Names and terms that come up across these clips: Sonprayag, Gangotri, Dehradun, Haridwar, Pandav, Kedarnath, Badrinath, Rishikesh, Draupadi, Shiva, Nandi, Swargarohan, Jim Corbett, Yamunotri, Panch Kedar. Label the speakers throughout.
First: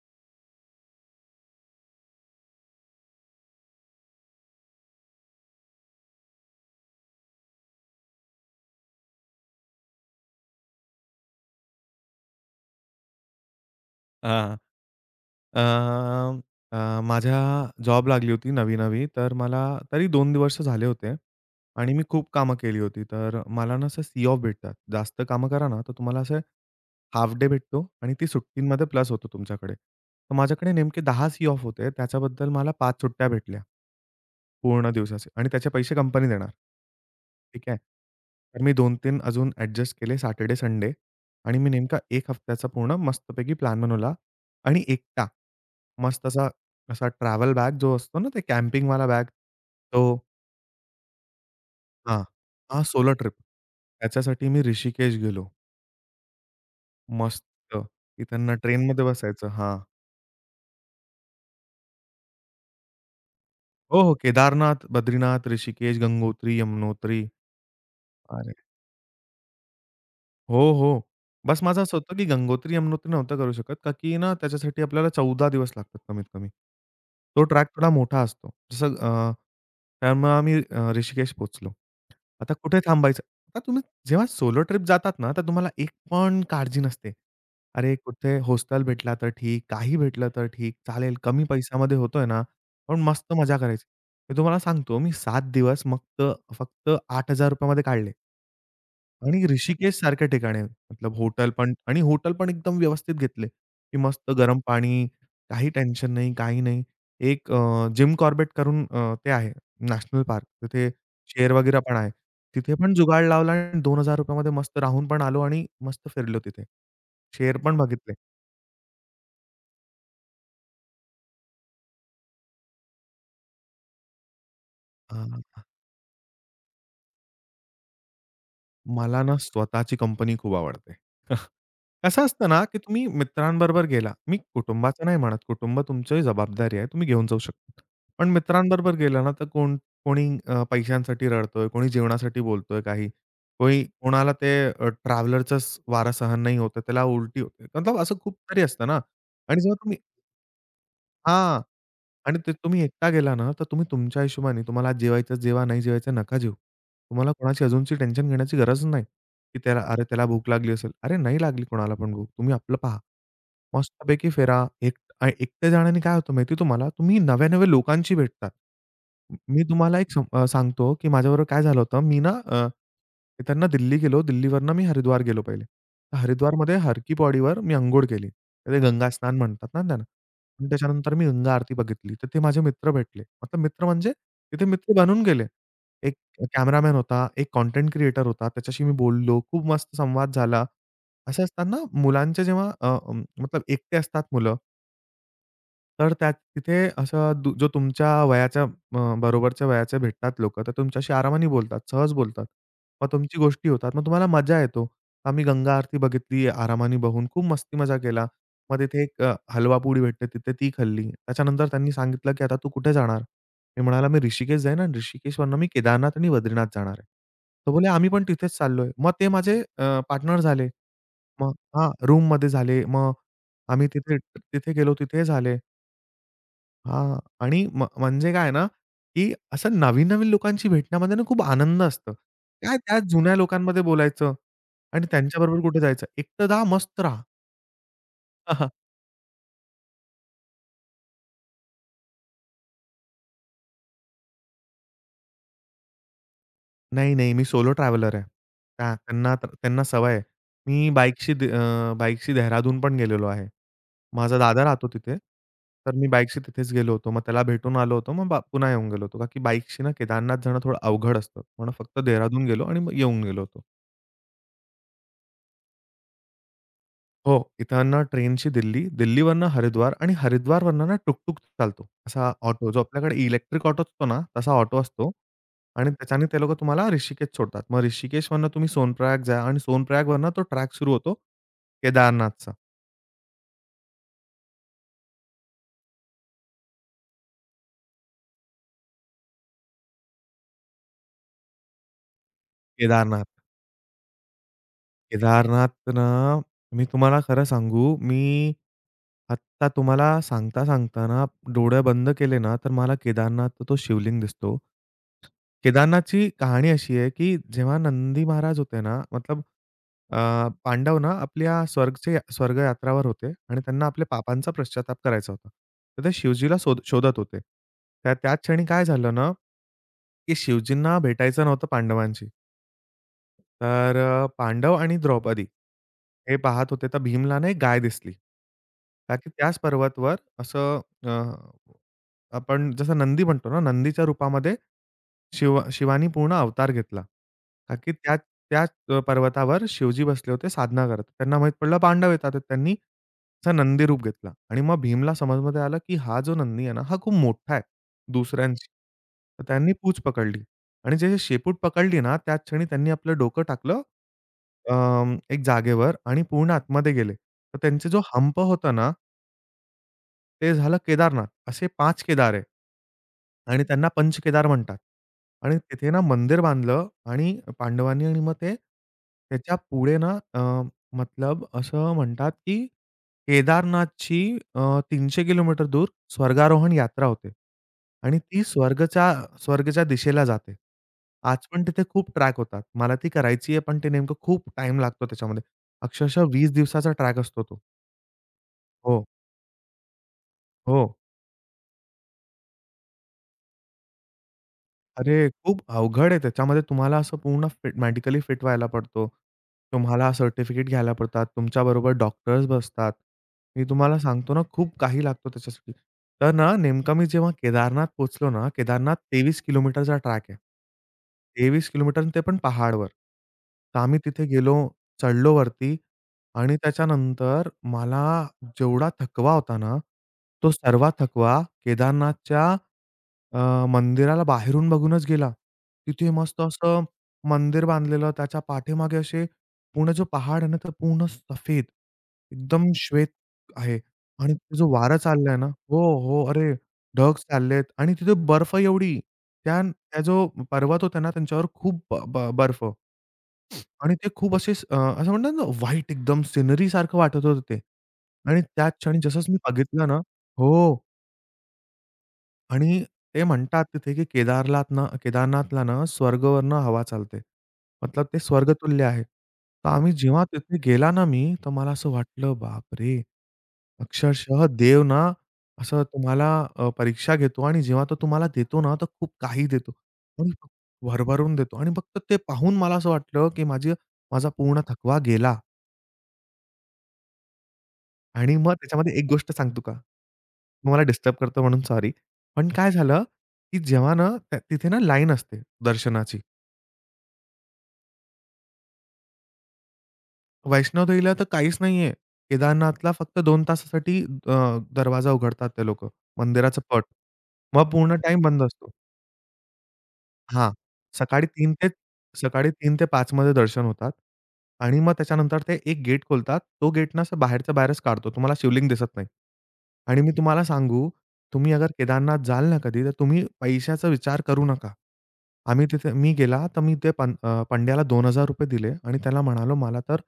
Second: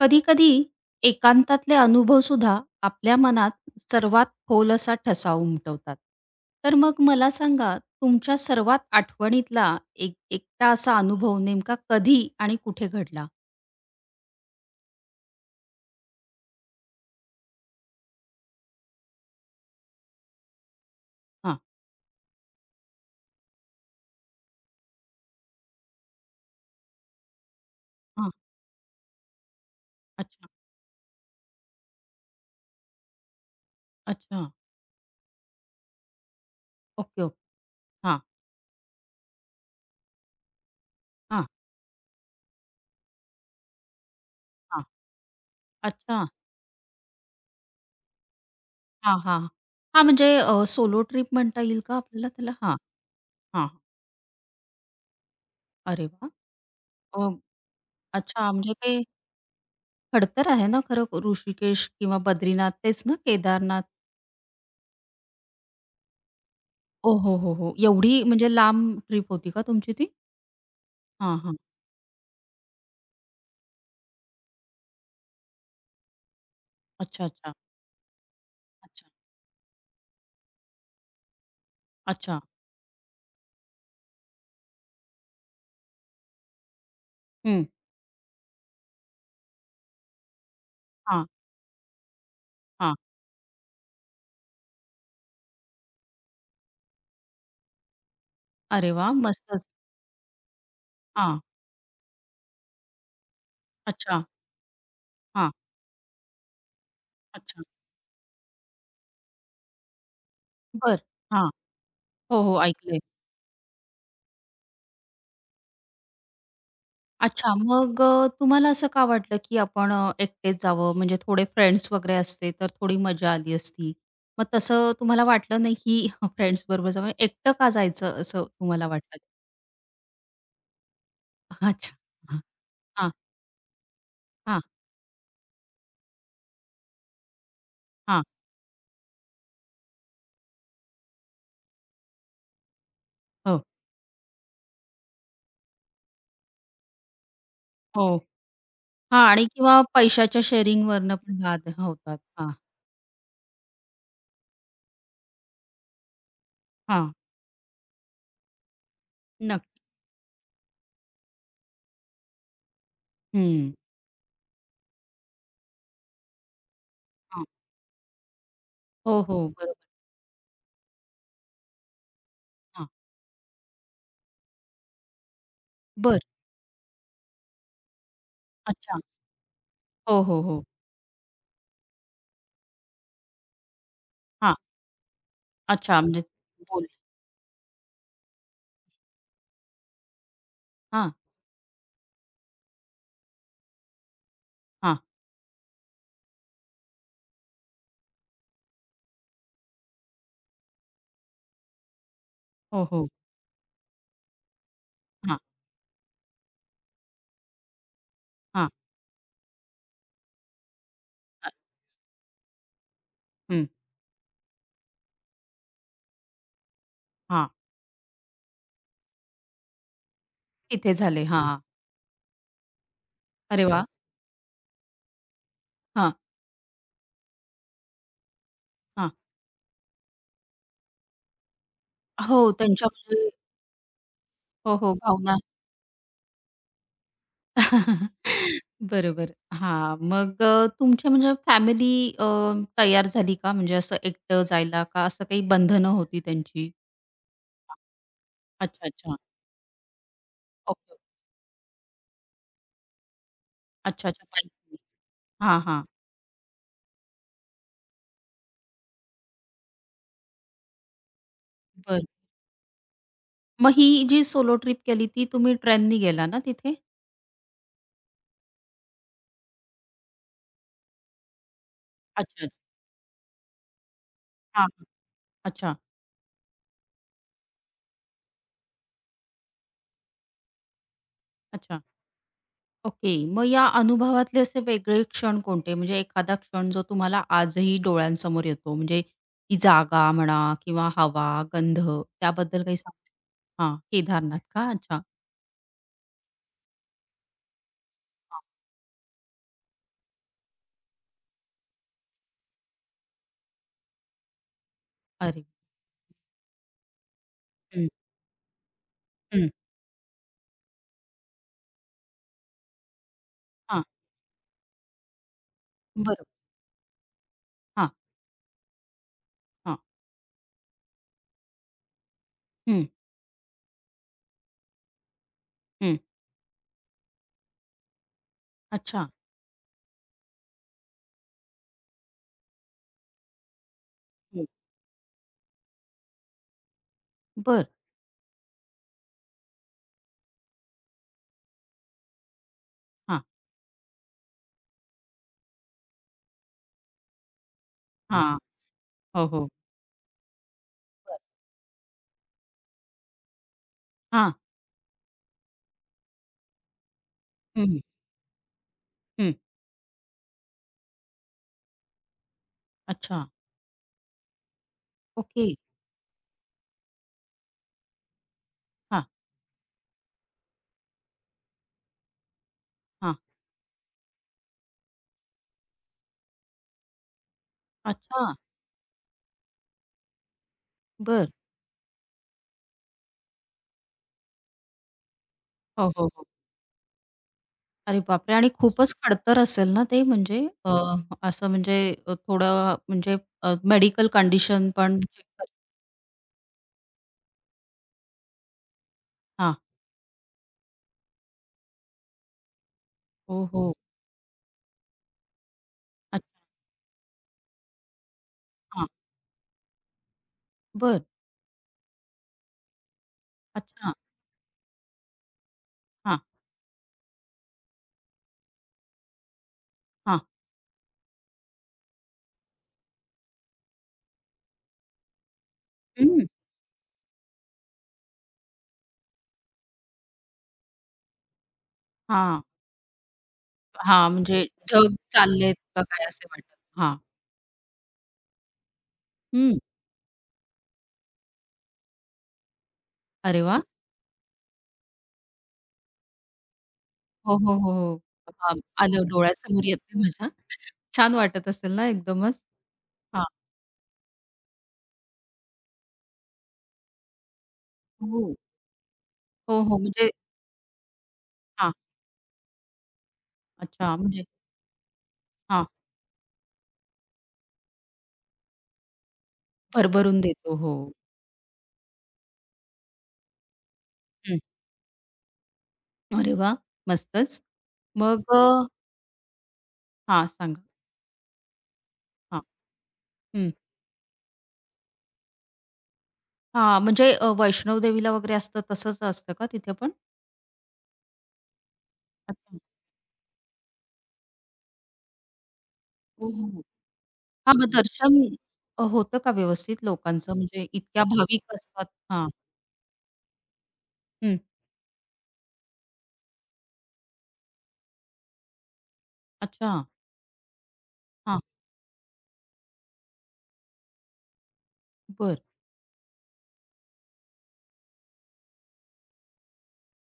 Speaker 1: कधी-कधी एकांतातले अनुभव सुद्धा आपल्या मनात सर्वात खोल असा ठसा उमटवतात. तर मग मला सांगा, तुमच्या सर्वात आठवणीतला एक एकटा असा अनुभव नेमका कधी आणि कुठे घडला?
Speaker 2: हां. अ, अ, माझ्या जॉब लागली होती नवी-नवी, तर मला तरी 2 वर्ष झाले होते
Speaker 1: हां,
Speaker 2: आणि मी खूप कामं केली होती. तर मला ना असं सी ऑफ भेटतात. जास्त कामं करा ना, तर तुम्हाला असं हाल्फ डे भेटतो आणि ती
Speaker 1: हां.
Speaker 2: सुट्टींमध्ये प्लस होतो तुमच्याकडे. तर
Speaker 1: अच्छा,
Speaker 2: माझ्याकडे नेमके 10 सी ऑफ होते. त्याच्याबद्दल मला 5 सुट्ट्या भेटल्या.
Speaker 1: अच्छा.
Speaker 2: पूर्ण दिवसाचे आणि त्याचे पैसे कंपनी देणार.
Speaker 1: Okay, okay.
Speaker 2: ठीक आहे.
Speaker 1: हां,
Speaker 2: तर मी 2-3 अजून ॲडजस्ट केले सॅटर्डे, संडे
Speaker 1: हां,
Speaker 2: आणि मी नेमका 1 हफ्त्याचा पूर्ण मस्तपैकी प्लॅन बनवला. आणि
Speaker 1: हां.
Speaker 2: एकटा.
Speaker 1: अच्छा.
Speaker 2: मस्त असा असा ट्रॅव्हल बॅग जो असतो ना, ते कॅम्पिंगवाला
Speaker 1: हां,
Speaker 2: बॅग.
Speaker 1: हां. हां,
Speaker 2: तो
Speaker 1: म्हणजे सोलो ट्रिप म्हणता येईल का
Speaker 2: हां.
Speaker 1: आपल्याला त्याला? हां,
Speaker 2: हां, सोलो ट्रिप.
Speaker 1: हां.
Speaker 2: त्याच्यासाठी मी ऋषिकेश गेलो.
Speaker 1: अरे वाह! अ,
Speaker 2: मस्त.
Speaker 1: अच्छा
Speaker 2: इथनं
Speaker 1: म्हणजे ते
Speaker 2: ट्रेनमध्ये बसायचं. हां.
Speaker 1: खडतर आहे ना खरं ऋषिकेश किंवा बद्रीनाथ तेच ना? केदारनाथ?
Speaker 2: हो, हो. केदारनाथ, बद्रीनाथ, ऋषिकेश, गंगोत्री,
Speaker 1: ओ,
Speaker 2: यमुनोत्री.
Speaker 1: हो, हो, हो. एवढी म्हणजे
Speaker 2: अरे
Speaker 1: लांब ट्रिप होती का तुमची ती?
Speaker 2: हो, हो.
Speaker 1: हां, हां.
Speaker 2: बस माझं असं होतं, की गंगोत्री-यमुनोत्री नव्हता करू शकत, का की ना त्याच्यासाठी आपल्याला 14 दिवस लागतात कमीत कमी.
Speaker 1: अच्छा,
Speaker 2: तो
Speaker 1: अच्छा,
Speaker 2: ट्रॅक थोडा मोठा असतो.
Speaker 1: अच्छा,
Speaker 2: त्यामुळे आम्ही ऋषिकेश पोहोचलो.
Speaker 1: अच्छा.
Speaker 2: आता कुठे थांबायचं? आता तुम्ही जेव्हा सोलो ट्रिप जातात ना, तर तुम्हाला एक पण काळजी नसते.
Speaker 1: हं.
Speaker 2: अरे, कुठे हॉस्टेल भेटला तर ठीक, काही भेटलं तर ठीक, चालेल
Speaker 1: हां,
Speaker 2: कमी पैशामध्ये होतोय ना,
Speaker 1: हां.
Speaker 2: पण मस्त मजा करायची. मी तुम्हाला सांगतो, मी 7 दिवस मग तर फक्त ₹8,000 मध्ये काढले.
Speaker 1: अरे वाह!
Speaker 2: आणि
Speaker 1: मस्तच.
Speaker 2: ऋषिकेशसारख्या ठिकाणी मतलब
Speaker 1: हां.
Speaker 2: हॉटेल पण आणि हॉटेल पण एकदम व्यवस्थित घेतले, की
Speaker 1: अच्छा.
Speaker 2: मस्त गरम पाणी,
Speaker 1: हां.
Speaker 2: काही टेन्शन नाही, काही नाही. एक
Speaker 1: अच्छा.
Speaker 2: जिम कॉर्बेट करून ते आहे नॅशनल पार्क. तिथे
Speaker 1: बरं. हां.
Speaker 2: शेर वगैरे पण आहे.
Speaker 1: हो, हो.
Speaker 2: तिथे पण
Speaker 1: ऐकलंय.
Speaker 2: जुगाड लावला आणि ₹2000 मध्ये मस्त राहून पण आलो आणि मस्त फिरलो तिथे.
Speaker 1: अच्छा
Speaker 2: शेर पण
Speaker 1: मग
Speaker 2: बघितले.
Speaker 1: तुम्हाला असं का वाटलं, की आपण एकटेच जावं? म्हणजे थोडे फ्रेंड्स वगैरे असते तर थोडी मजा आली असती. मग तसं तुम्हाला
Speaker 2: हां.
Speaker 1: वाटलं नाही, की फ्रेंड्स बरोबर जावं एकटं का जायचं असं तुम्हाला वाटलं?
Speaker 2: मला ना स्वतःची कंपनी खूप आवडते.
Speaker 1: अच्छा.
Speaker 2: कसं असतं ना, की तुम्ही
Speaker 1: हां,
Speaker 2: मित्रांबरोबर गेला. मी
Speaker 1: हां,
Speaker 2: कुटुंबाचं नाही म्हणत, कुटुंब तुमची जबाबदारी आहे, तुम्ही घेऊन जाऊ शकता.
Speaker 1: हां.
Speaker 2: पण मित्रांबरोबर गेला ना, तर कोण कोणी पैशांसाठी रडतोय, कोणी जेवणासाठी बोलतोय काही,
Speaker 1: हो,
Speaker 2: कोणी कोणाला ते ट्रॅव्हलरचंच वारा सहन नाही होत त्याला उलटी होते. मतलब असं
Speaker 1: हो.
Speaker 2: खूप तरी असतं ना
Speaker 1: हां आणि
Speaker 2: आणि जेव्हा
Speaker 1: किंवा
Speaker 2: तुम्ही
Speaker 1: पैशाच्या शेअरिंगवरनं पण
Speaker 2: हां.
Speaker 1: वाद होतात.
Speaker 2: आणि
Speaker 1: हां,
Speaker 2: ते तुम्ही एकटा गेला ना, तर तुम्ही तुमच्या हिशोबाने तुम्हाला आज जेवायचं जेवा, नाही जेवायचं नका जेवू.
Speaker 1: हां.
Speaker 2: तुम्हाला कोणाची अजूनची टेन्शन घेण्याची गरज नाही, की त्याला
Speaker 1: नक्की.
Speaker 2: अरे, त्याला भूक लागली असेल. अरे, नाही लागली कोणाला पण भूक. तुम्ही आपलं पहा.
Speaker 1: हं.
Speaker 2: मस्तपैकी फिरा. एकट्या जाण्याने काय होतं माहिती तुम्हाला? तुम्ही
Speaker 1: हां.
Speaker 2: नव्या-नव्या लोकांशी भेटतात.
Speaker 1: हो, हो.
Speaker 2: मी
Speaker 1: बरोबर.
Speaker 2: तुम्हाला सांगतो, की माझ्याबरोबर काय झालं होतं.
Speaker 1: हां.
Speaker 2: इकडनं दिल्ली गेलो. दिल्लीवरनं मी हरिद्वार गेलो पहिले. तर
Speaker 1: बरं.
Speaker 2: हरिद्वारमध्ये हर पौडीवर मी अंघोळ केली. ते
Speaker 1: अच्छा.
Speaker 2: गंगा स्नान म्हणतात ना त्यांना.
Speaker 1: हो, हो, हो.
Speaker 2: आणि त्याच्यानंतर मी गंगा आरती बघितली. तर ते माझे मित्र भेटले. मतलब मित्र म्हणजे
Speaker 1: हां.
Speaker 2: तिथे मित्र बनून गेले.
Speaker 1: अच्छा
Speaker 2: एक
Speaker 1: म्हणजे बोल
Speaker 2: कॅमेरामॅन होता, एक कंटेंट क्रिएटर होता. त्याच्याशी मी बोललो. खूप मस्त संवाद झाला.
Speaker 1: हां,
Speaker 2: असे असतात ना मुलांचे जेव्हा मतलब एकटे असतात मुलं.
Speaker 1: हां.
Speaker 2: तर त्या तिथे असं दु जो तुमच्या वयाच्या बरोबरच्या वयाचे भेटतात लोक तर तुमच्याशी आरामाने बोलतात, सहज बोलतात.
Speaker 1: हो,
Speaker 2: मग
Speaker 1: हो.
Speaker 2: तुमची गोष्टी होतात. मग तुम्हाला मजा येतो.
Speaker 1: हां,
Speaker 2: आम्ही गंगा आरती बघितली आरामाने बघून. खूप मस्ती मजा केला.
Speaker 1: हां.
Speaker 2: मग तिथे एक हलवा हलवापुरी भेटते तिथे ती खाल्ली.
Speaker 1: अ,
Speaker 2: त्याच्यानंतर त्यांनी सांगितलं, की "आता तू कुठे जाणार?"
Speaker 1: हं.
Speaker 2: मी म्हणाला, "मी ऋषिकेश जाईन आणि ऋषिकेशवरनं मी केदारनाथ आणि बद्रीनाथ जाणार आहे."
Speaker 1: हां.
Speaker 2: तो बोलले, "आम्ही पण तिथेच चाललोय." मग ते माझे पार्टनर झाले.
Speaker 1: तिथे झाले. हां,
Speaker 2: मग
Speaker 1: हां.
Speaker 2: हां, रूममध्ये झाले. मग
Speaker 1: अरे वाह!
Speaker 2: आम्ही तिथे तिथे गेलो तिथे झाले.
Speaker 1: हां,
Speaker 2: हां. आणि म्हणजे काय आहे ना,
Speaker 1: हां.
Speaker 2: की असं नवीन-नवीन लोकांशी भेटण्यामध्ये ना खूप आनंद असतं.
Speaker 1: हो
Speaker 2: काय
Speaker 1: त्यांच्या
Speaker 2: त्या
Speaker 1: म्हणजे
Speaker 2: जुन्या लोकांमध्ये बोलायचं
Speaker 1: हो, हो.
Speaker 2: आणि
Speaker 1: भावना
Speaker 2: त्यांच्याबरोबर कुठे जायचं. एकटं जा, मस्त राहा. हां, हां.
Speaker 1: बरोबर. हां. मग तुमच्या म्हणजे फॅमिली तयार झाली का? म्हणजे असं एकटं जायला का असं काही बंधनं होती त्यांची?
Speaker 2: नाही, नाही मी सोलो ट्रॅव्हलर आहे.
Speaker 1: अच्छा,
Speaker 2: त्या
Speaker 1: अच्छा.
Speaker 2: त्यांना त्यांना सवय आहे. मी
Speaker 1: ओके.
Speaker 2: बाईकशी द अ, बाईकशी देहरादून पण गेलेलो आहे.
Speaker 1: अच्छा, अच्छा.
Speaker 2: माझा
Speaker 1: पायी.
Speaker 2: दादा राहतो तिथे.
Speaker 1: हां, हां.
Speaker 2: तर मी बाईकशी तिथेच गेलो होतो. मग त्याला भेटून आलो होतो. मग पुन्हा येऊन गेलो होतो. का की बाईकशी ना केदारनाथ जाणं थोडं अवघड असतं. म्हणून फक्त
Speaker 1: बरं.
Speaker 2: देहरादून गेलो आणि मग येऊन गेलो होतो.
Speaker 1: मग ही जी सोलो ट्रिप केली ती तुम्ही ट्रेननी गेला ना तिथे?
Speaker 2: हो. इथनं ट्रेनची दिल्ली, दिल्लीवरनं हरिद्वार आणि हरिद्वारवरनं ना टुकटुक चालतो.
Speaker 1: अच्छा,
Speaker 2: असा
Speaker 1: अच्छा.
Speaker 2: ऑटो जो आपल्याकडे इलेक्ट्रिक ऑटो असतो ना, तसा
Speaker 1: हां,
Speaker 2: ऑटो
Speaker 1: हां.
Speaker 2: असतो
Speaker 1: अच्छा,
Speaker 2: आणि त्याच्याने ते लोकं तुम्हाला ऋषिकेश सोडतात. मग ऋषिकेशवरनं तुम्ही सोनप्रयाग जा आणि सोनप्रयागवरनं तो ट्रॅक सुरू होतो
Speaker 1: अच्छा.
Speaker 2: केदारनाथचा.
Speaker 1: ओके. मग या अनुभवातले असे वेगळे क्षण कोणते? म्हणजे एखादा क्षण जो तुम्हाला आजही डोळ्यांसमोर येतो म्हणजे ती जागा म्हणा किंवा हवा, गंध त्याबद्दल काही
Speaker 2: केदारनाथ.
Speaker 1: सांगू हां, केदारनाथ का? अच्छा.
Speaker 2: केदारनाथ ना, मी तुम्हाला खरं सांगू, मी
Speaker 1: हां.
Speaker 2: आत्ता तुम्हाला सांगता-सांगता डोळे बंद केले ना, तर मला केदारनाथ तो शिवलिंग दिसतो.
Speaker 1: अरे!
Speaker 2: केदारनाथची कहाणी अशी आहे, की जेव्हा
Speaker 1: हं,
Speaker 2: नंदी महाराज होते ना, मतलब
Speaker 1: हं.
Speaker 2: अ, पांडव ना आपल्या स्वर्गयात्रावर होते आणि
Speaker 1: हां.
Speaker 2: त्यांना आपल्या पापांचा पश्चाताप करायचा होता. तर ते
Speaker 1: बरं.
Speaker 2: शिवजीला शोधत होते.
Speaker 1: हां,
Speaker 2: त्याच क्षणी काय झालं ना, की
Speaker 1: हां.
Speaker 2: शिवजींना भेटायचं नव्हतं पांडवांशी.
Speaker 1: हं,
Speaker 2: तर पांडव आणि द्रौपदी
Speaker 1: हं.
Speaker 2: हे पाहत होते, तर भीमला ना एक गाय दिसली.
Speaker 1: अच्छा.
Speaker 2: का की त्याच पर्वतवर असं आपण जसं नंदी म्हणतो ना, नंदीच्या
Speaker 1: हं.
Speaker 2: रूपामध्ये शिवानी पूर्ण अवतार घेतला.
Speaker 1: बरं.
Speaker 2: का की त्याच त्याच अ, पर्वतावर शिवजी बसले होते साधना करत. त्यांना माहीत पडलं पांडव येतात आहेत. त्यांनी
Speaker 1: हां,
Speaker 2: असं नंदी रूप घेतला आणि मग भीमला समजमध्ये आलं, की हा जो नंदी आहे ना, हा खूप मोठा आहे
Speaker 1: हां.
Speaker 2: दुसऱ्यांशी.
Speaker 1: हो,
Speaker 2: तर
Speaker 1: हो.
Speaker 2: त्यांनी पूच पकडली आणि जे
Speaker 1: बरं.
Speaker 2: शेपूट पकडली ना, त्याच क्षणी त्यांनी आपलं डोकं टाकलं
Speaker 1: हां.
Speaker 2: अ, एक जागेवर आणि पूर्ण आतमध्ये गेले. तर
Speaker 1: हं.
Speaker 2: त्यांचा जो हंप होता ना
Speaker 1: हं,
Speaker 2: ते झालं केदारनाथ. असे 5 केदार आहे.
Speaker 1: अच्छा.
Speaker 2: आणि त्यांना पंचकेदार म्हणतात.
Speaker 1: ओके.
Speaker 2: आणि तिथे ना मंदिर बांधलं आणि पांडवांनी आणि मग ते
Speaker 1: हां,
Speaker 2: त्याच्या पुढे ना मतलब असं म्हणतात, की
Speaker 1: हां.
Speaker 2: केदारनाथची अ, 300 किलोमीटर दूर स्वर्गारोहण यात्रा होते. आणि
Speaker 1: अच्छा.
Speaker 2: ती स्वर्गच्या स्वर्गच्या दिशेला जाते.
Speaker 1: बरं.
Speaker 2: आज पण तिथे खूप ट्रॅक होतात. मला ती करायची आहे, पण ते नेमकं खूप टाईम लागतो त्याच्यामध्ये.
Speaker 1: हो, हो,
Speaker 2: अक्षरशः
Speaker 1: हो.
Speaker 2: 20 दिवसाचा ट्रॅक असतो तो.
Speaker 1: अरे बापरे! आणि खूपच
Speaker 2: हो,
Speaker 1: खडतर असेल ना ते म्हणजे अ,
Speaker 2: हो.
Speaker 1: असं म्हणजे थोडं म्हणजे मेडिकल कंडिशन पण चेक
Speaker 2: अरे,
Speaker 1: कर
Speaker 2: खूप अवघड आहे. त्याच्यामध्ये तुम्हाला असं पूर्ण फिट मेडिकली फिट व्हायला पडतो.
Speaker 1: हां.
Speaker 2: तुम्हाला सर्टिफिकेट घ्यायला पडतात. तुमच्याबरोबर डॉक्टर्स बसतात.
Speaker 1: हो,
Speaker 2: मी
Speaker 1: हो.
Speaker 2: तुम्हाला सांगतो ना, खूप काही लागतो त्याच्यासाठी.
Speaker 1: अच्छा.
Speaker 2: तर ना, नेमकं मी जेव्हा केदारनाथ पोहोचलो ना,
Speaker 1: हां.
Speaker 2: केदारनाथ 23 किलोमीटरचा ट्रॅक आहे.
Speaker 1: बरं.
Speaker 2: 23 किलोमीटर ते पण पहाडवर. तर
Speaker 1: अच्छा.
Speaker 2: आम्ही तिथे गेलो, चढलो वरती
Speaker 1: हां,
Speaker 2: आणि त्याच्यानंतर मला जेवढा थकवा होता ना,
Speaker 1: हां.
Speaker 2: तो सर्व थकवा केदारनाथच्या अ, मंदिराला बाहेरून बघूनच गेला. तिथे
Speaker 1: हं.
Speaker 2: मस्त असं मंदिर बांधलेलं. त्याच्या पाठीमागे असे पूर्ण जो पहाड आहे ना, तर पूर्ण सफेद,
Speaker 1: हां,
Speaker 2: एकदम श्वेत आहे.
Speaker 1: हां.
Speaker 2: आणि
Speaker 1: म्हणजे
Speaker 2: तिथे जो
Speaker 1: ढग
Speaker 2: वारा चाललाय ना
Speaker 1: चाललेत
Speaker 2: हो,
Speaker 1: का काय
Speaker 2: हो.
Speaker 1: असे
Speaker 2: अरे,
Speaker 1: वाटत. हां.
Speaker 2: ढग चाललेत आणि तिथे बर्फ एवढी.
Speaker 1: हं.
Speaker 2: त्या त्या जो पर्वत होता ना, त्यांच्यावर खूप ब ब बर्फ
Speaker 1: अरे वाह!
Speaker 2: आणि ते खूप असं म्हणतात ना, व्हाईट एकदम सिनरी सारखं वाटत
Speaker 1: हो,
Speaker 2: होतं
Speaker 1: हो,
Speaker 2: ते.
Speaker 1: हो, हो.
Speaker 2: आणि
Speaker 1: हां,
Speaker 2: त्याच क्षणी
Speaker 1: आलं
Speaker 2: जसंच मी
Speaker 1: डोळ्यासमोर
Speaker 2: बघितलं ना
Speaker 1: येतंय माझ्या.
Speaker 2: हो.
Speaker 1: छान वाटत असेल ना एकदमच?
Speaker 2: आणि
Speaker 1: हां.
Speaker 2: ते म्हणतात तिथे, की केदारनाथला केदारनाथला ना स्वर्गवरनं हवा चालते. मतलब ते
Speaker 1: हो.
Speaker 2: स्वर्गतुल्य आहे.
Speaker 1: हो,
Speaker 2: तर
Speaker 1: हो.
Speaker 2: आम्ही
Speaker 1: म्हणजे
Speaker 2: जेव्हा तिथे गेला ना मी, तर मला
Speaker 1: हां.
Speaker 2: असं वाटलं, बापरे!
Speaker 1: अच्छा, म्हणजे
Speaker 2: अक्षरशः देव ना
Speaker 1: हां,
Speaker 2: असं तुम्हाला परीक्षा घेतो आणि जेव्हा तो तुम्हाला देतो ना, तर खूप काही देतो.
Speaker 1: भरभरून
Speaker 2: आणि
Speaker 1: देतो. हो.
Speaker 2: भरभरून देतो आणि फक्त ते पाहून मला असं वाटलं, की माझा
Speaker 1: हं.
Speaker 2: पूर्ण थकवा गेला
Speaker 1: अरे वाह! मस्तच. मग
Speaker 2: आणि मग त्याच्यामध्ये एक गोष्ट सांगतो का?
Speaker 1: हां, सांगा.
Speaker 2: तुम्हाला डिस्टर्ब करतो म्हणून सॉरी.
Speaker 1: हां.
Speaker 2: पण काय झालं,
Speaker 1: हं.
Speaker 2: की जेव्हा ना तिथे ना लाईन असते दर्शनाची.
Speaker 1: हां, म्हणजे वैष्णव देवीला वगैरे असतं तसंच असतं का तिथे पण?
Speaker 2: वैष्णोदेवीला तर काहीच नाहीये.
Speaker 1: अच्छा.
Speaker 2: केदारनाथला फक्त दोन तासासाठी दरवाजा उघडतात ते लोक,
Speaker 1: हो, हो,
Speaker 2: मंदिराचं
Speaker 1: हो.
Speaker 2: पट.
Speaker 1: हां,
Speaker 2: मग
Speaker 1: मग
Speaker 2: पूर्ण टाइम
Speaker 1: दर्शन
Speaker 2: बंद असतो.
Speaker 1: होतं का व्यवस्थित लोकांचं?
Speaker 2: हां.
Speaker 1: म्हणजे इतक्या
Speaker 2: सकाळी 3
Speaker 1: भाविक
Speaker 2: ते
Speaker 1: असतात हां.
Speaker 2: सकाळी 3 ते 5 मध्ये दर्शन होतात
Speaker 1: हं.
Speaker 2: आणि मग त्याच्यानंतर ते एक गेट खोलतात. तो गेट ना असं बाहेरच्या बाहेरच काढतो. तुम्हाला शिवलिंग दिसत नाही.
Speaker 1: अच्छा.
Speaker 2: आणि मी तुम्हाला सांगू,
Speaker 1: हां,
Speaker 2: तुम्ही अगर केदारनाथ जाल ना कधी, तर तुम्ही पैशाचा विचार करू नका.
Speaker 1: बरं.
Speaker 2: आम्ही तिथे मी गेला, तर मी ते पंड्याला ₹2000 दिले आणि त्याला म्हणालो, "मला तर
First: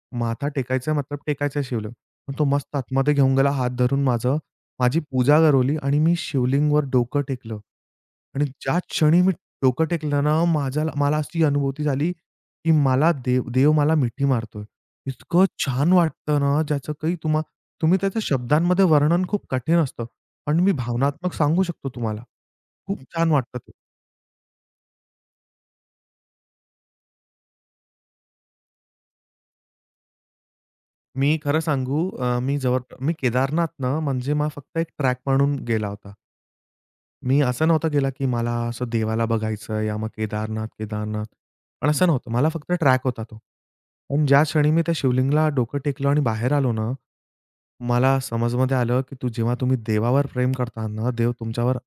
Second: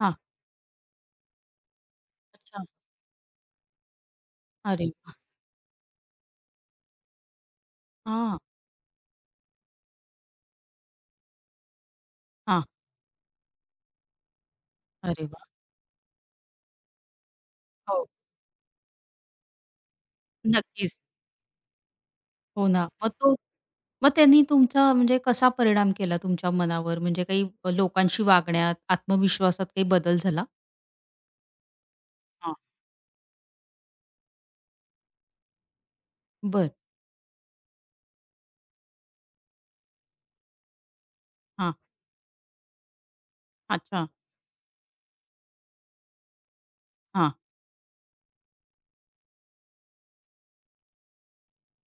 Speaker 1: हां.
Speaker 2: माथा टेकायचा मतलब टेकायचं आहे शिवलिंग." पण तो
Speaker 1: अच्छा.
Speaker 2: मस्त आतमध्ये घेऊन गेला हात धरून माझं.
Speaker 1: अरे
Speaker 2: माझी
Speaker 1: वाह!
Speaker 2: पूजा करवली आणि मी शिवलिंगवर डोकं टेकलं.
Speaker 1: हां,
Speaker 2: आणि ज्या क्षणी मी डोकं टेकलं ना, मला अशी अनुभूती झाली,
Speaker 1: हां.
Speaker 2: की मला देव देव मला मिठी मारतोय.
Speaker 1: अरे
Speaker 2: इतकं
Speaker 1: वाह!
Speaker 2: छान वाटतं ना, ज्याचं काही तुम्ही
Speaker 1: हो,
Speaker 2: त्याच्या शब्दांमध्ये वर्णन खूप कठीण असतं. पण मी
Speaker 1: नक्कीच.
Speaker 2: भावनात्मक सांगू शकतो तुम्हाला.
Speaker 1: हो ना.
Speaker 2: खूप
Speaker 1: मग
Speaker 2: छान
Speaker 1: तो
Speaker 2: वाटतं ते.
Speaker 1: मग त्यांनी तुमचा म्हणजे कसा परिणाम केला तुमच्या मनावर? म्हणजे काही लोकांशी वागण्यात, आत्मविश्वासात काही बदल झाला?
Speaker 2: मी खरं सांगू
Speaker 1: हां.
Speaker 2: मी मी केदारनाथनं म्हणजे मला फक्त एक ट्रॅक म्हणून गेला होता.
Speaker 1: बरं.
Speaker 2: मी असं नव्हतं गेला, की मला असं देवाला बघायचं या मग केदारनाथ.
Speaker 1: हां.
Speaker 2: पण असं नव्हतं. मला फक्त ट्रॅक होता तो.
Speaker 1: अच्छा.
Speaker 2: पण ज्या क्षणी मी त्या शिवलिंगला डोकं टेकलं आणि बाहेर आलो ना,
Speaker 1: हां.
Speaker 2: मला समजमध्ये आलं, की जेव्हा तुम्ही देवावर प्रेम करता ना, देव तुमच्यावर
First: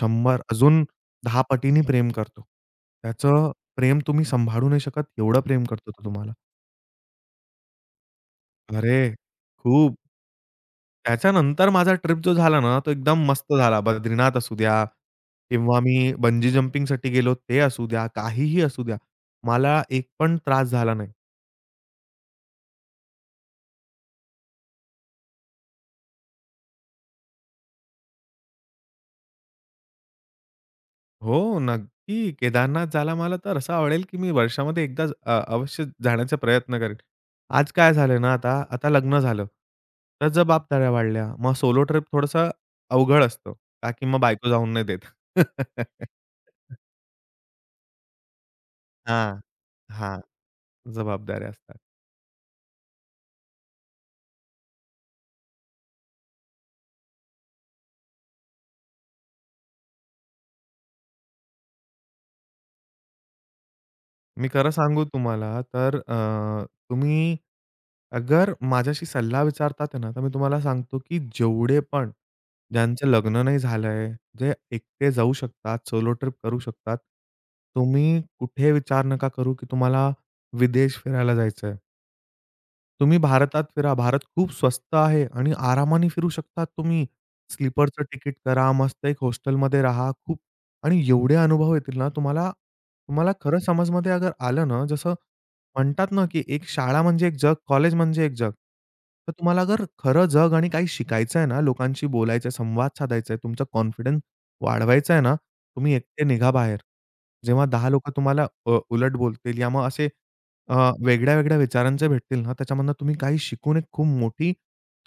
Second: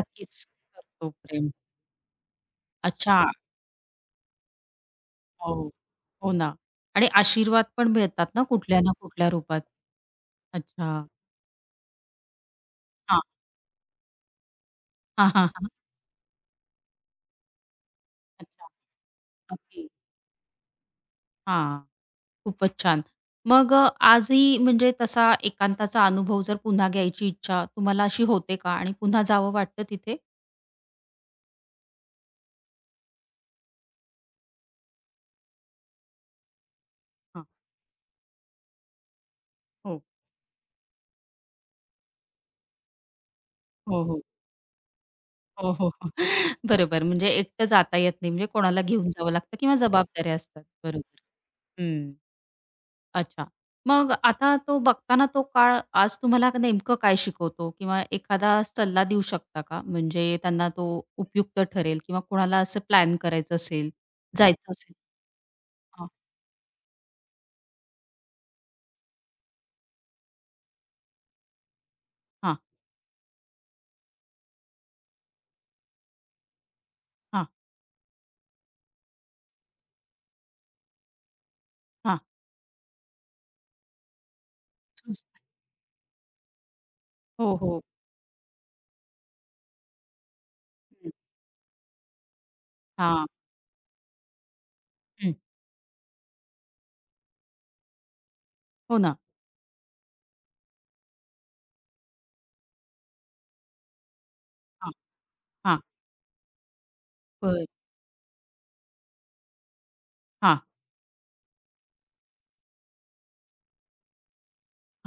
Speaker 2: 100 अजून
Speaker 1: करतो
Speaker 2: 10
Speaker 1: प्रेम.
Speaker 2: पटींनी प्रेम करतो.
Speaker 1: अच्छा.
Speaker 2: त्याचं प्रेम तुम्ही सांभाळू नाही शकत एवढं प्रेम
Speaker 1: हो.
Speaker 2: करतो तो तुम्हाला.
Speaker 1: हो ना. आणि आशीर्वाद पण मिळतात ना कुठल्या ना
Speaker 2: अरे!
Speaker 1: कुठल्या रूपात.
Speaker 2: खूप.
Speaker 1: अच्छा.
Speaker 2: त्याच्यानंतर माझा ट्रिप जो झाला ना, तो
Speaker 1: हां.
Speaker 2: एकदम मस्त झाला. बद्रीनाथ असू द्या
Speaker 1: हां, हां, हां.
Speaker 2: किंवा मी बंजी जंपिंगसाठी गेलो ते असू द्या, काहीही
Speaker 1: अच्छा.
Speaker 2: असू द्या. मला
Speaker 1: ओके.
Speaker 2: एक पण त्रास झाला नाही.
Speaker 1: हां. खूपच छान. मग आजही म्हणजे तसा एकांताचा अनुभव जर पुन्हा घ्यायची इच्छा तुम्हाला अशी होते का आणि पुन्हा जावं वाटतं तिथे?
Speaker 2: हो, नक्की. केदारनाथ झाला मला तर असं आवडेल, की मी वर्षामध्ये एकदा अवश्य जाण्याचा प्रयत्न करेन.
Speaker 1: हां.
Speaker 2: आज काय झालं ना आता, आता लग्न झालं,
Speaker 1: हो.
Speaker 2: तर जबाबदाऱ्या वाढल्या. मग सोलो ट्रिप थोडंसं अवघड असतं, का
Speaker 1: हो,
Speaker 2: की मग
Speaker 1: हो.
Speaker 2: बायको जाऊन नाही देत.
Speaker 1: हो, हो, हो. बरोबर. म्हणजे एकटं जाता येत नाही. म्हणजे कोणाला घेऊन जावं
Speaker 2: हां.
Speaker 1: लागतं किंवा
Speaker 2: हां.
Speaker 1: जबाबदाऱ्या असतात. बरोबर.
Speaker 2: जबाबदाऱ्या असतात.
Speaker 1: हं. अच्छा. मग आता तो बघताना तो काळ आज तुम्हाला नेमकं काय शिकवतो किंवा एखादा सल्ला देऊ शकता का? म्हणजे त्यांना तो उपयुक्त ठरेल किंवा कोणाला असं प्लॅन करायचं असेल,
Speaker 2: मी खरं
Speaker 1: जायचं असेल?
Speaker 2: सांगू तुम्हाला तर
Speaker 1: हां,
Speaker 2: तुम्ही अगर माझ्याशी सल्ला विचारतात आहे ना, तर मी तुम्हाला सांगतो, की जेवढे पण
Speaker 1: हां,
Speaker 2: ज्यांचं लग्न नाही झालंय, जे एकटे जाऊ शकतात, सोलो ट्रिप करू शकतात.
Speaker 1: हां,
Speaker 2: तुम्ही कुठे विचार नका करू, की तुम्हाला विदेश फिरायला जायचंय.
Speaker 1: हां.
Speaker 2: तुम्ही भारतात फिरा. भारत खूप स्वस्त आहे आणि आरामाने फिरू शकतात तुम्ही.
Speaker 1: हो, हो.
Speaker 2: स्लीपरचं तिकीट करा, मस्त एक हॉस्टेलमध्ये राहा. खूप आणि
Speaker 1: हं.
Speaker 2: एवढे अनुभव येतील ना तुम्हाला,
Speaker 1: हां.
Speaker 2: तुम्हाला खरं समजमध्ये अगर आलं ना, जसं
Speaker 1: हं.
Speaker 2: म्हणतात ना, की एक शाळा म्हणजे एक जग, कॉलेज म्हणजे एक जग.
Speaker 1: हो ना.
Speaker 2: तर तुम्हाला अगर खरं जग आणि काही शिकायचं आहे ना, लोकांशी बोलायचं संवाद साधायचा आहे, तुमचा कॉन्फिडन्स
Speaker 1: हां,
Speaker 2: वाढवायचा आहे ना,
Speaker 1: हां.
Speaker 2: तुम्ही एकटे निघा बाहेर. जेव्हा
Speaker 1: बरं.
Speaker 2: 10 लोकं तुम्हाला उलट बोलतील या मग असे
Speaker 1: हां,
Speaker 2: अ, वेगळ्या-वेगळ्या विचारांचे भेटतील ना, त्याच्यामधनं तुम्ही काही शिकून एक खूप मोठी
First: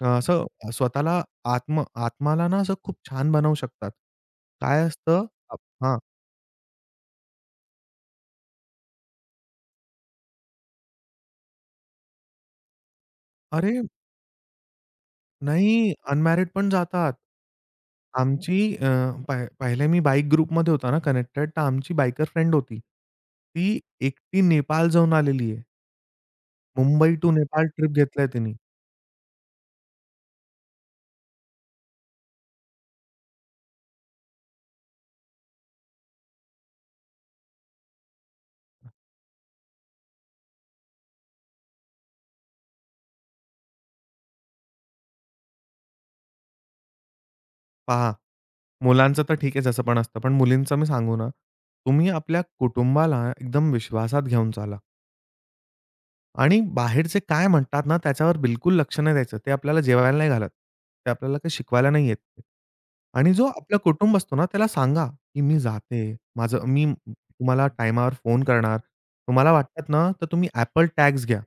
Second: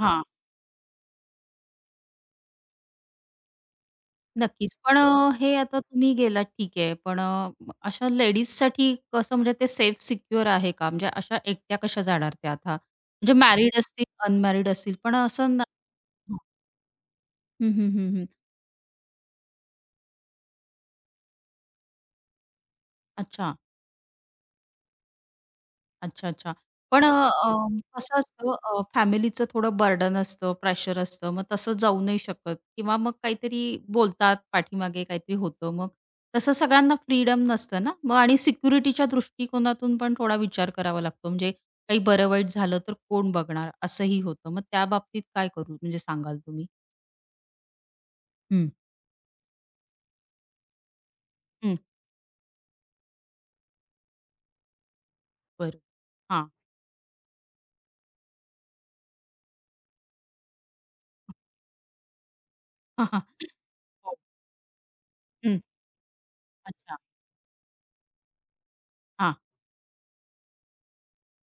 Speaker 2: अ, असं स्वतःला आत्माला ना असं खूप छान बनवू शकतात.
Speaker 1: नक्कीच.
Speaker 2: काय
Speaker 1: पण
Speaker 2: असतं
Speaker 1: हे आता
Speaker 2: हां.
Speaker 1: तुम्ही गेलात ठीक आहे. पण अशा लेडीजसाठी कसं म्हणजे ते सेफ सिक्युअर आहे का? म्हणजे अशा एकट्या कशा जाणार त्या आता? म्हणजे मॅरिड
Speaker 2: अरे
Speaker 1: असतील, अनमॅरिड असतील पण असं ना
Speaker 2: नाही, अनमॅरिड पण जातात.
Speaker 1: हं, हं, हं, हं.
Speaker 2: आमची अ, पहिले मी बाईक ग्रुपमध्ये होता ना कनेक्टेड, तर आमची बायकर फ्रेंड होती.
Speaker 1: अच्छा.
Speaker 2: ती एकटी नेपाळ जाऊन आलेली आहे.
Speaker 1: अच्छा, अच्छा. पण अ,
Speaker 2: Mumbai to
Speaker 1: uh,
Speaker 2: Nepal trip
Speaker 1: कसं
Speaker 2: घेतलाय तिनी.
Speaker 1: असतं फॅमिलीचं थोडं बर्डन असतं, प्रेशर असतं. मग तसं जाऊ नाही शकत किंवा मग काहीतरी बोलतात पाठीमागे काहीतरी होतं. मग तसं सगळ्यांना फ्रीडम नसतं ना? मग आणि सिक्युरिटीच्या दृष्टिकोनातून पण थोडा विचार करावा लागतो. म्हणजे काही बरं वाईट झालं तर कोण बघणार असंही होतं. मग त्या बाबतीत काय करू म्हणजे सांगाल तुम्ही?
Speaker 2: पहा.
Speaker 1: हं.
Speaker 2: मुलांचं तर ठीक आहे जसं पण असतं. पण मुलींचं मी सांगू ना,
Speaker 1: हं,
Speaker 2: तुम्ही आपल्या कुटुंबाला एकदम विश्वासात घेऊन चाला.
Speaker 1: बरं. हां.
Speaker 2: आणि बाहेरचे काय म्हणतात ना, त्याच्यावर बिलकुल लक्ष नाही द्यायचं. ते आपल्याला जेवायला नाही घालत. ते आपल्याला काही शिकवायला नाही येत.
Speaker 1: हां हां
Speaker 2: आणि जो आपलं
Speaker 1: हो.
Speaker 2: कुटुंब असतो ना, त्याला सांगा, की "मी
Speaker 1: हं.
Speaker 2: जाते. माझं मी
Speaker 1: अच्छा.
Speaker 2: तुम्हाला टाईमावर फोन करणार.
Speaker 1: हां.
Speaker 2: तुम्हाला वाटतात ना, तर तुम्ही Apple टॅग्स घ्या.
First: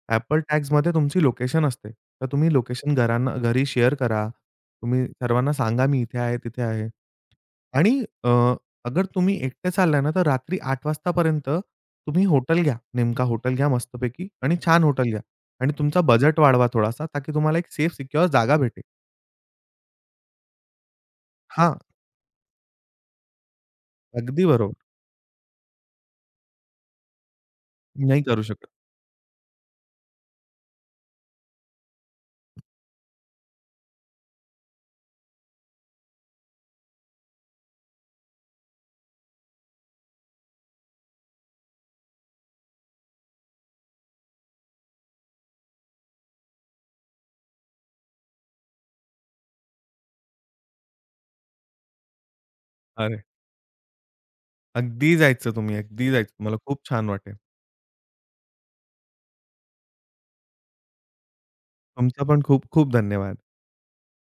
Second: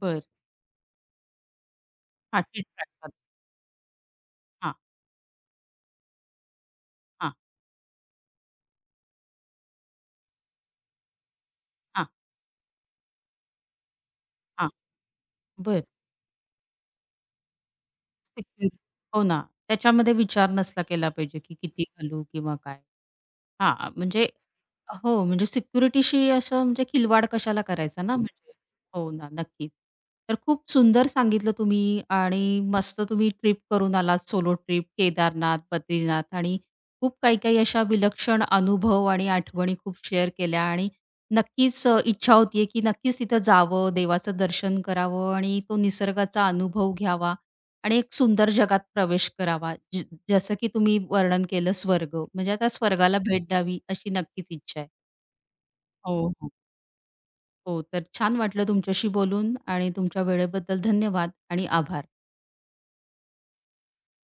Speaker 1: बरं.
Speaker 2: Apple टॅग्समध्ये तुमची लोकेशन असते. तर
Speaker 1: हां.
Speaker 2: तुम्ही
Speaker 1: ठीक
Speaker 2: लोकेशन
Speaker 1: राहतात.
Speaker 2: घरांना घरी शेअर करा.
Speaker 1: हां,
Speaker 2: तुम्ही सर्वांना सांगा, मी इथे आहे, तिथे आहे."
Speaker 1: हां,
Speaker 2: आणि अगर तुम्ही एकटे चाललाय ना, तर रात्री 8:00 वाजतापर्यंत
Speaker 1: हां,
Speaker 2: तुम्ही हॉटेल घ्या. नेमका हॉटेल घ्या मस्तपैकी आणि
Speaker 1: हां.
Speaker 2: छान हॉटेल घ्या आणि
Speaker 1: बरं.
Speaker 2: तुमचा बजेट वाढवा थोडासा, ताकी तुम्हाला एक सेफ सिक्युअर जागा
Speaker 1: सिक्युर
Speaker 2: भेटेल.
Speaker 1: हो ना. त्याच्यामध्ये विचार नसला केला पाहिजे, की
Speaker 2: हां,
Speaker 1: किती घालू किंवा काय? हां, म्हणजे
Speaker 2: अगदी बरोबर.
Speaker 1: हो, म्हणजे सिक्युरिटीशी असं म्हणजे खिलवाड कशाला करायचा ना हं.
Speaker 2: नाही करू
Speaker 1: म्हणजे.
Speaker 2: शकत.
Speaker 1: हो ना, नक्कीच. तर खूप सुंदर सांगितलं तुम्ही आणि मस्त तुम्ही ट्रिप करून आलात, सोलो ट्रिप केदारनाथ, बद्रीनाथ आणि खूप काही-काही अशा विलक्षण अनुभव आणि आठवणी खूप शेअर केल्या आणि नक्कीच इच्छा होतीये, की नक्कीच तिथं जावं, देवाचं दर्शन करावं आणि तो निसर्गाचा अनुभव घ्यावा आणि एक सुंदर जगात प्रवेश करावा. जसं की तुम्ही वर्णन केलं स्वर्ग, म्हणजे आता स्वर्गाला
Speaker 2: अरे,
Speaker 1: भेट द्यावी अशी नक्कीच इच्छा आहे.
Speaker 2: अगदी जायचं तुम्ही, अगदी
Speaker 1: हो,
Speaker 2: जायचं.
Speaker 1: हो.
Speaker 2: मला खूप छान वाटेल.
Speaker 1: हो, तर छान वाटलं तुमच्याशी बोलून आणि तुमच्या वेळेबद्दल धन्यवाद आणि आभार.
Speaker 2: तुमचा पण खूप खूप धन्यवाद.